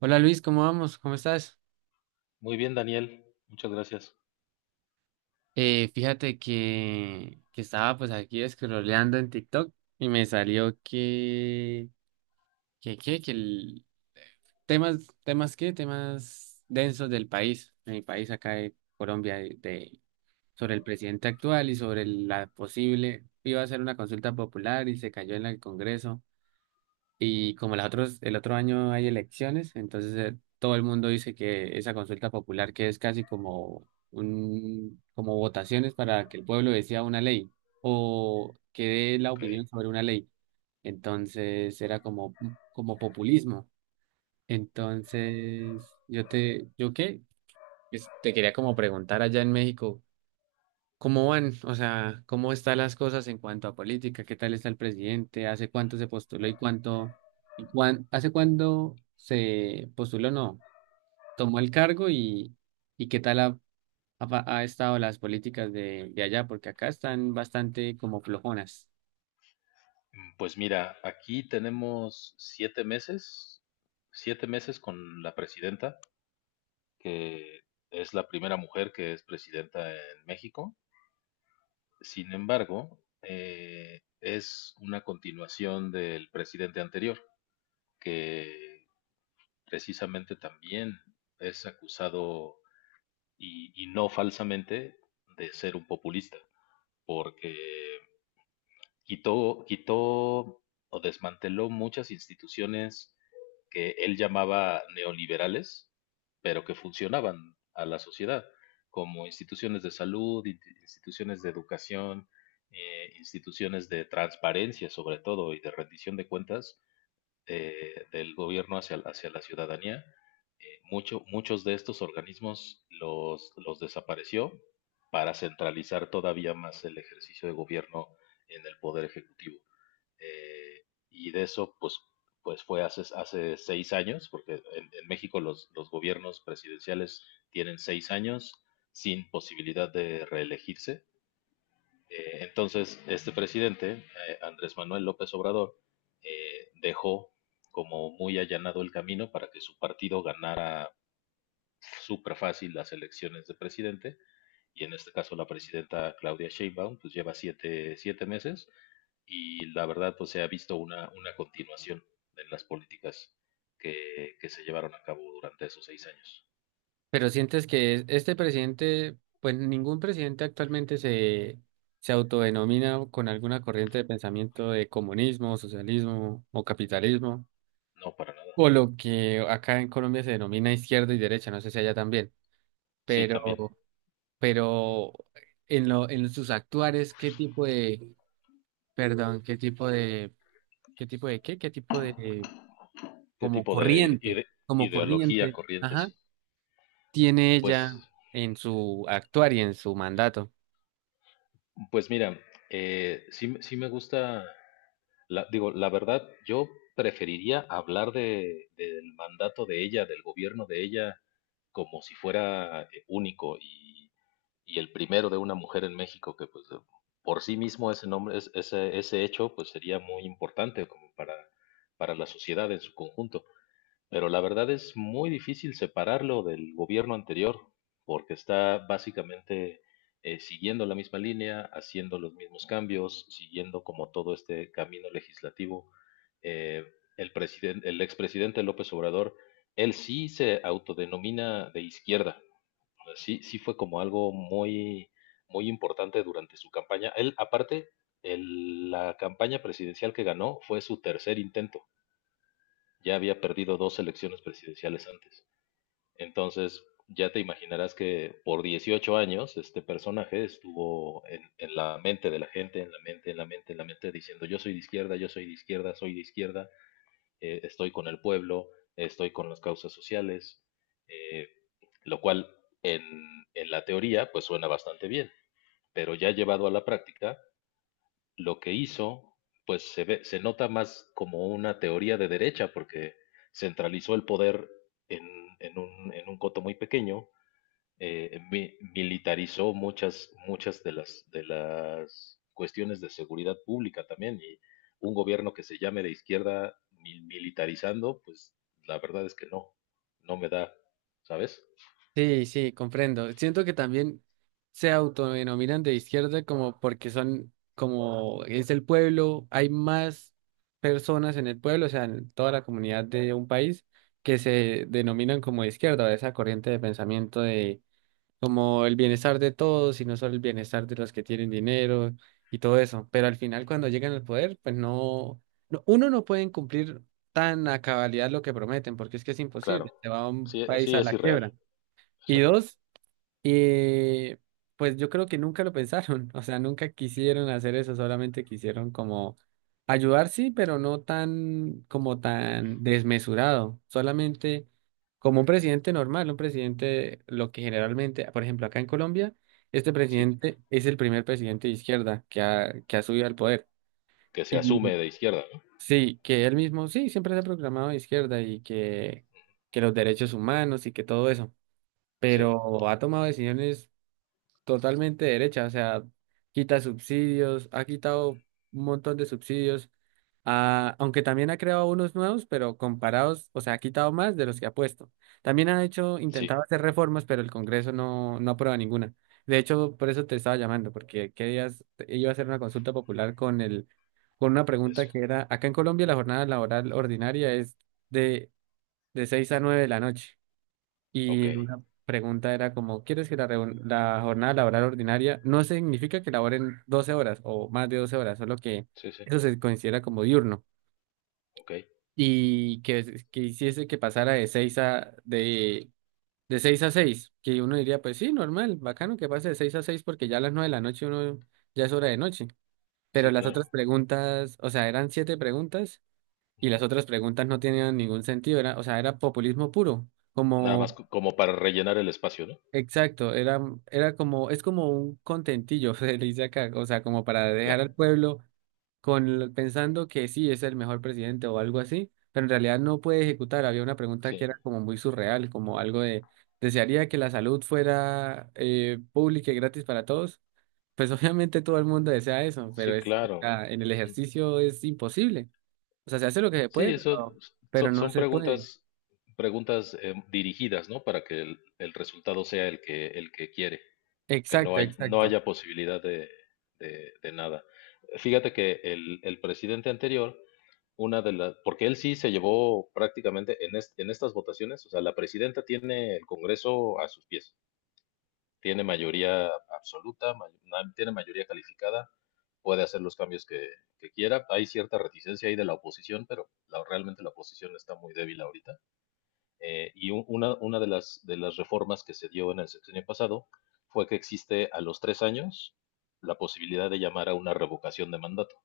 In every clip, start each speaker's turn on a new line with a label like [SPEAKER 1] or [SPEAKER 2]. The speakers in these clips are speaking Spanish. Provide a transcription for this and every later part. [SPEAKER 1] Hola Luis, ¿cómo vamos? ¿Cómo estás?
[SPEAKER 2] Muy bien, Daniel. Muchas gracias.
[SPEAKER 1] Fíjate que estaba pues aquí scrolleando en TikTok y me salió que temas densos del país, de mi país acá de Colombia, sobre el presidente actual y sobre la posible, iba a hacer una consulta popular y se cayó en el Congreso. Y como las otros, el otro año hay elecciones, entonces todo el mundo dice que esa consulta popular que es casi como como votaciones para que el pueblo decida una ley o que dé la
[SPEAKER 2] Ok,
[SPEAKER 1] opinión sobre una ley. Entonces era como, como populismo. Entonces, ¿yo qué? Pues, te quería como preguntar allá en México. ¿Cómo van? O sea, ¿cómo están las cosas en cuanto a política? ¿Qué tal está el presidente? ¿Hace cuánto se postuló y hace cuándo se postuló? No, tomó el cargo y qué tal ha estado las políticas de allá, porque acá están bastante como flojonas.
[SPEAKER 2] pues mira, aquí tenemos 7 meses, 7 meses con la presidenta, que es la primera mujer que es presidenta en México. Sin embargo, es una continuación del presidente anterior, que precisamente también es acusado, y no falsamente, de ser un populista, porque quitó o desmanteló muchas instituciones que él llamaba neoliberales, pero que funcionaban a la sociedad, como instituciones de salud, instituciones de educación, instituciones de transparencia sobre todo y de rendición de cuentas, del gobierno hacia la ciudadanía. Muchos de estos organismos los desapareció para centralizar todavía más el ejercicio de gobierno en el Poder Ejecutivo. Eh, y de eso, pues fue hace 6 años, porque en México los gobiernos presidenciales tienen 6 años sin posibilidad de reelegirse. Entonces, este presidente, Andrés Manuel López Obrador, dejó como muy allanado el camino para que su partido ganara súper fácil las elecciones de presidente, y en este caso la presidenta Claudia Sheinbaum pues lleva siete meses, y la verdad, pues se ha visto una continuación en las políticas que se llevaron a cabo durante esos 6 años.
[SPEAKER 1] Pero sientes que este presidente, pues ningún presidente actualmente se, se autodenomina con alguna corriente de pensamiento de comunismo, socialismo o capitalismo.
[SPEAKER 2] No, para nada.
[SPEAKER 1] O lo que acá en Colombia se denomina izquierda y derecha, no sé si allá también,
[SPEAKER 2] Sí, también.
[SPEAKER 1] pero, pero en lo, en sus actuares, ¿ qué tipo de, qué tipo de,
[SPEAKER 2] ¿Qué tipo de
[SPEAKER 1] como
[SPEAKER 2] ideología
[SPEAKER 1] corriente,
[SPEAKER 2] corriente?
[SPEAKER 1] ajá,
[SPEAKER 2] Sí.
[SPEAKER 1] ¿tiene
[SPEAKER 2] Pues
[SPEAKER 1] ella en su actuar y en su mandato?
[SPEAKER 2] Pues mira, sí me gusta, digo, la verdad, yo preferiría hablar del mandato de ella, del gobierno de ella, como si fuera único y el primero de una mujer en México, que pues por sí mismo ese nombre, ese hecho, pues sería muy importante como para la sociedad en su conjunto. Pero la verdad es muy difícil separarlo del gobierno anterior, porque está básicamente siguiendo la misma línea, haciendo los mismos cambios, siguiendo como todo este camino legislativo. Eh, el expresidente López Obrador, él sí se autodenomina de izquierda. O sea, sí, sí fue como algo muy, muy importante durante su campaña. Él, aparte, la campaña presidencial que ganó fue su tercer intento. Ya había perdido dos elecciones presidenciales antes. Entonces, ya te imaginarás que por 18 años este personaje estuvo en la mente de la gente, en la mente, en la mente, en la mente, diciendo yo soy de izquierda, yo soy de izquierda, estoy con el pueblo, estoy con las causas sociales, eh, lo cual en la teoría pues suena bastante bien, pero ya llevado a la práctica lo que hizo, pues se ve, se nota más como una teoría de derecha, porque centralizó el poder en, en un coto muy pequeño, militarizó muchas de las cuestiones de seguridad pública también, y un gobierno que se llame de izquierda militarizando, pues la verdad es que no, no me da, ¿sabes?
[SPEAKER 1] Sí, sí, comprendo. Siento que también se autodenominan de izquierda como porque son, como es el pueblo, hay más personas en el pueblo, o sea, en toda la comunidad de un país que se denominan como de izquierda, o esa corriente de pensamiento de como el bienestar de todos y no solo el bienestar de los que tienen dinero y todo eso. Pero al final cuando llegan al poder, pues no, uno no pueden cumplir tan a cabalidad lo que prometen, porque es que es
[SPEAKER 2] Claro,
[SPEAKER 1] imposible, se va a un
[SPEAKER 2] sí,
[SPEAKER 1] país
[SPEAKER 2] sí
[SPEAKER 1] a
[SPEAKER 2] es
[SPEAKER 1] la
[SPEAKER 2] irreal,
[SPEAKER 1] quiebra. Y
[SPEAKER 2] exactamente,
[SPEAKER 1] dos, y pues yo creo que nunca lo pensaron, o sea, nunca quisieron hacer eso, solamente quisieron como ayudar, sí, pero no tan como tan desmesurado, solamente como un presidente normal, un presidente, lo que generalmente, por ejemplo, acá en Colombia, este
[SPEAKER 2] sí,
[SPEAKER 1] presidente es el primer presidente de izquierda que ha subido al poder.
[SPEAKER 2] que se
[SPEAKER 1] Y
[SPEAKER 2] asume de izquierda, ¿no?
[SPEAKER 1] sí, que él mismo, sí, siempre se ha proclamado de izquierda y que los derechos humanos y que todo eso,
[SPEAKER 2] Sí,
[SPEAKER 1] pero ha tomado decisiones totalmente derecha, o sea, quita subsidios, ha quitado un montón de subsidios, ah, aunque también ha creado unos nuevos, pero comparados, o sea, ha quitado más de los que ha puesto. También ha hecho,
[SPEAKER 2] sí,
[SPEAKER 1] intentado hacer reformas, pero el Congreso no, no aprueba ninguna. De hecho, por eso te estaba llamando, porque qué días, iba a hacer una consulta popular con el, con una pregunta
[SPEAKER 2] eso,
[SPEAKER 1] que era, acá en Colombia la jornada laboral ordinaria es de, de 6 a 9 de la noche.
[SPEAKER 2] ok.
[SPEAKER 1] Y una pregunta era como, ¿quieres que la jornada laboral ordinaria no significa que laboren 12 horas o más de 12 horas, solo que
[SPEAKER 2] Sí, sí,
[SPEAKER 1] eso se considera como diurno
[SPEAKER 2] ok.
[SPEAKER 1] y que hiciese que pasara de 6 de 6 a seis? Que uno diría, pues sí, normal,
[SPEAKER 2] Ujú.
[SPEAKER 1] bacano que pase de 6 a 6 porque ya a las 9 de la noche uno ya es hora de noche. Pero
[SPEAKER 2] Sí,
[SPEAKER 1] las
[SPEAKER 2] claro.
[SPEAKER 1] otras preguntas, o sea, eran 7 preguntas y las
[SPEAKER 2] Ujú.
[SPEAKER 1] otras preguntas no tenían ningún sentido, era, o sea, era populismo puro.
[SPEAKER 2] Nada más
[SPEAKER 1] Como
[SPEAKER 2] como para rellenar el espacio, ¿no?
[SPEAKER 1] exacto, era, era como, es como un contentillo, se le dice acá, o sea, como para dejar
[SPEAKER 2] Ya,
[SPEAKER 1] al pueblo pensando que sí es el mejor presidente o algo así, pero en realidad no puede ejecutar. Había una pregunta
[SPEAKER 2] sí,
[SPEAKER 1] que era como muy surreal, como algo de, ¿desearía que la salud fuera pública y gratis para todos? Pues obviamente todo el mundo desea eso, pero
[SPEAKER 2] sí,
[SPEAKER 1] es, o
[SPEAKER 2] claro.
[SPEAKER 1] sea, en el
[SPEAKER 2] Ujú.
[SPEAKER 1] ejercicio es imposible. O sea, se hace lo que se
[SPEAKER 2] Sí,
[SPEAKER 1] puede,
[SPEAKER 2] eso
[SPEAKER 1] pero no
[SPEAKER 2] son
[SPEAKER 1] se puede.
[SPEAKER 2] preguntas dirigidas, ¿no? Para que el resultado sea el que quiere, que
[SPEAKER 1] Exacto,
[SPEAKER 2] no
[SPEAKER 1] exacto.
[SPEAKER 2] haya posibilidad de nada. Fíjate que el presidente anterior, porque él sí se llevó prácticamente en estas votaciones, o sea, la presidenta tiene el Congreso a sus pies. Tiene mayoría absoluta, tiene mayoría calificada, puede hacer los cambios que quiera. Hay cierta reticencia ahí de la oposición, pero realmente la oposición está muy débil ahorita. Y una de las reformas que se dio en el sexenio pasado fue que existe a los 3 años la posibilidad de llamar a una revocación de mandato,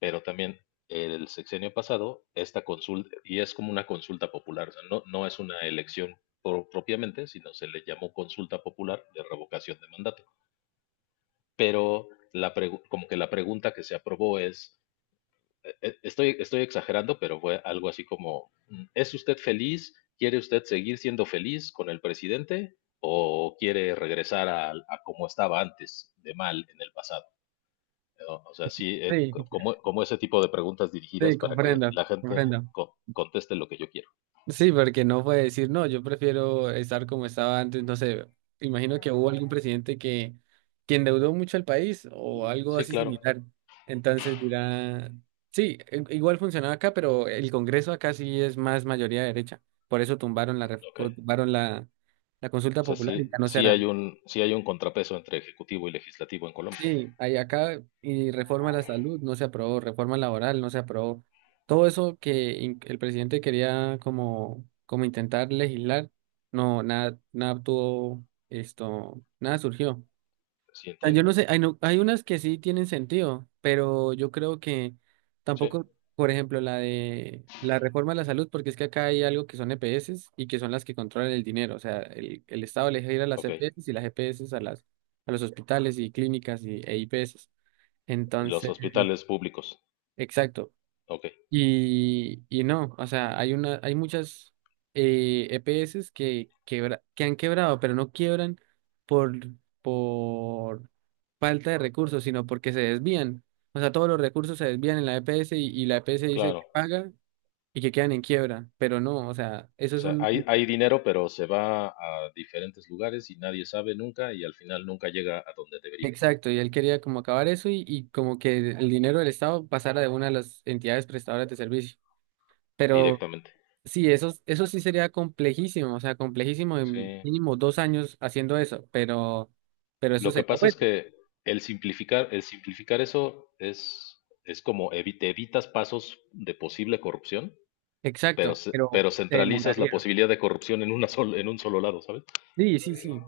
[SPEAKER 2] pero también el sexenio pasado, esta consulta, y es como una consulta popular, o sea, no, no es una elección propiamente, sino se le llamó consulta popular de revocación de mandato. Pero la como que la pregunta que se aprobó es, estoy exagerando, pero fue algo así como, ¿es usted feliz? ¿Quiere usted seguir siendo feliz con el presidente o quiere regresar a como estaba antes, de mal en el pasado? ¿No? O sea, sí, eh,
[SPEAKER 1] Sí,
[SPEAKER 2] co- como, como ese tipo de preguntas dirigidas
[SPEAKER 1] sí,
[SPEAKER 2] para que
[SPEAKER 1] comprendo,
[SPEAKER 2] la gente
[SPEAKER 1] comprendo.
[SPEAKER 2] conteste lo que yo quiero.
[SPEAKER 1] Sí, porque no puede decir, no, yo prefiero estar como estaba antes, no sé, imagino que hubo algún presidente que endeudó mucho al país o algo
[SPEAKER 2] Sí,
[SPEAKER 1] así
[SPEAKER 2] claro.
[SPEAKER 1] similar. Entonces dirá, sí, igual funcionaba acá, pero el Congreso acá sí es más mayoría derecha. Por eso tumbaron
[SPEAKER 2] Ok.
[SPEAKER 1] tumbaron la, la
[SPEAKER 2] O
[SPEAKER 1] consulta
[SPEAKER 2] sea,
[SPEAKER 1] popular y ya
[SPEAKER 2] sí,
[SPEAKER 1] no se hará.
[SPEAKER 2] sí hay un contrapeso entre ejecutivo y legislativo en Colombia.
[SPEAKER 1] Sí, hay acá y reforma a la salud no se aprobó, reforma laboral no se aprobó. Todo eso que el presidente quería como, como intentar legislar, no, nada, nada tuvo esto, nada surgió,
[SPEAKER 2] Sí,
[SPEAKER 1] sea, yo
[SPEAKER 2] entiendo.
[SPEAKER 1] no sé, hay, hay unas que sí tienen sentido, pero yo creo que
[SPEAKER 2] Sí,
[SPEAKER 1] tampoco, por ejemplo, la de la reforma de la salud, porque es que acá hay algo que son EPS y que son las que controlan el dinero. O sea, el Estado le deja ir a las
[SPEAKER 2] ok.
[SPEAKER 1] EPS y las EPS a las, a los hospitales y clínicas y, e IPS.
[SPEAKER 2] Los
[SPEAKER 1] Entonces,
[SPEAKER 2] hospitales públicos.
[SPEAKER 1] exacto.
[SPEAKER 2] Ok,
[SPEAKER 1] Y no, o sea, hay una, hay muchas EPS que, que han quebrado, pero no quiebran por, por falta de recursos, sino porque se desvían. O sea, todos los recursos se desvían en la EPS y la EPS dice que
[SPEAKER 2] claro.
[SPEAKER 1] paga y que quedan en quiebra, pero no, o sea, eso
[SPEAKER 2] O
[SPEAKER 1] es
[SPEAKER 2] sea, hay,
[SPEAKER 1] un...
[SPEAKER 2] hay dinero, pero se va a diferentes lugares y nadie sabe nunca y al final nunca llega a donde debería, ¿no?
[SPEAKER 1] Exacto, y él quería como acabar eso y como que el dinero del Estado pasara de una de las entidades prestadoras de servicio. Pero...
[SPEAKER 2] Directamente.
[SPEAKER 1] Sí, eso sí sería complejísimo, o sea, complejísimo en
[SPEAKER 2] Sí.
[SPEAKER 1] mínimo 2 años haciendo eso, pero eso
[SPEAKER 2] Lo que
[SPEAKER 1] sería
[SPEAKER 2] pasa
[SPEAKER 1] bueno,
[SPEAKER 2] es que el simplificar eso es como te evitas pasos de posible corrupción,
[SPEAKER 1] exacto, pero
[SPEAKER 2] pero
[SPEAKER 1] se
[SPEAKER 2] centralizas la
[SPEAKER 1] demoraría.
[SPEAKER 2] posibilidad de corrupción en un solo lado, ¿sabes?
[SPEAKER 1] Sí, sí, sí.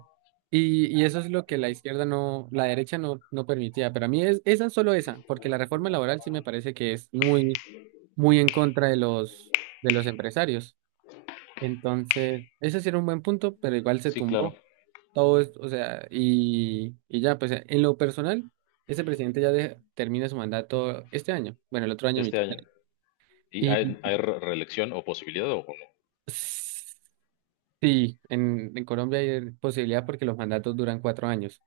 [SPEAKER 1] Y eso es lo que la izquierda no, la derecha no, no permitía, pero a mí es esa solo esa, porque la reforma laboral sí me parece que es muy, muy en contra de los empresarios. Entonces, ese sí era un buen punto, pero igual se
[SPEAKER 2] Sí, claro,
[SPEAKER 1] tumbó. Todo o sea, y ya, pues en lo personal, ese presidente ya termina su mandato este año, bueno, el otro año
[SPEAKER 2] este
[SPEAKER 1] mitad.
[SPEAKER 2] año. ¿Y
[SPEAKER 1] Y
[SPEAKER 2] hay reelección o posibilidad o no?
[SPEAKER 1] sí, en Colombia hay posibilidad porque los mandatos duran 4 años.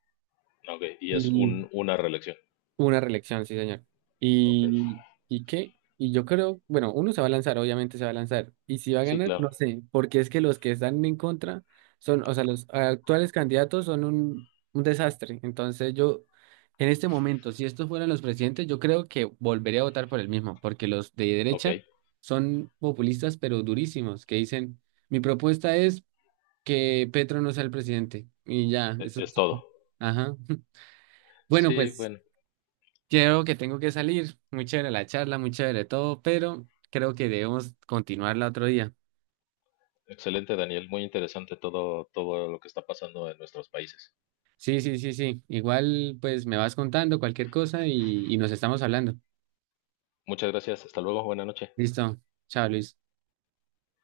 [SPEAKER 2] Ok, y es una reelección.
[SPEAKER 1] Una reelección, sí, señor.
[SPEAKER 2] Ok.
[SPEAKER 1] ¿Y, y qué? Y yo creo, bueno, uno se va a lanzar, obviamente se va a lanzar. Y si va a
[SPEAKER 2] Sí,
[SPEAKER 1] ganar,
[SPEAKER 2] claro.
[SPEAKER 1] no sé, porque es que los que están en contra son, o sea, los actuales candidatos son un desastre. Entonces yo, en este momento, si estos fueran los presidentes, yo creo que volvería a votar por el mismo, porque los de
[SPEAKER 2] Ok,
[SPEAKER 1] derecha son populistas, pero durísimos, que dicen, mi propuesta es que Petro no sea el presidente. Y ya, eso es
[SPEAKER 2] es todo.
[SPEAKER 1] todo". Ajá. Bueno,
[SPEAKER 2] Sí,
[SPEAKER 1] pues.
[SPEAKER 2] bueno,
[SPEAKER 1] Creo que tengo que salir. Muy chévere la charla, muy chévere todo, pero creo que debemos continuarla otro día.
[SPEAKER 2] excelente, Daniel. Muy interesante todo, todo lo que está pasando en nuestros países.
[SPEAKER 1] Sí, sí, sí, sí. Igual, pues me vas contando cualquier cosa y nos estamos hablando.
[SPEAKER 2] Muchas gracias. Hasta luego. Buena noche.
[SPEAKER 1] Listo. Chao, Luis.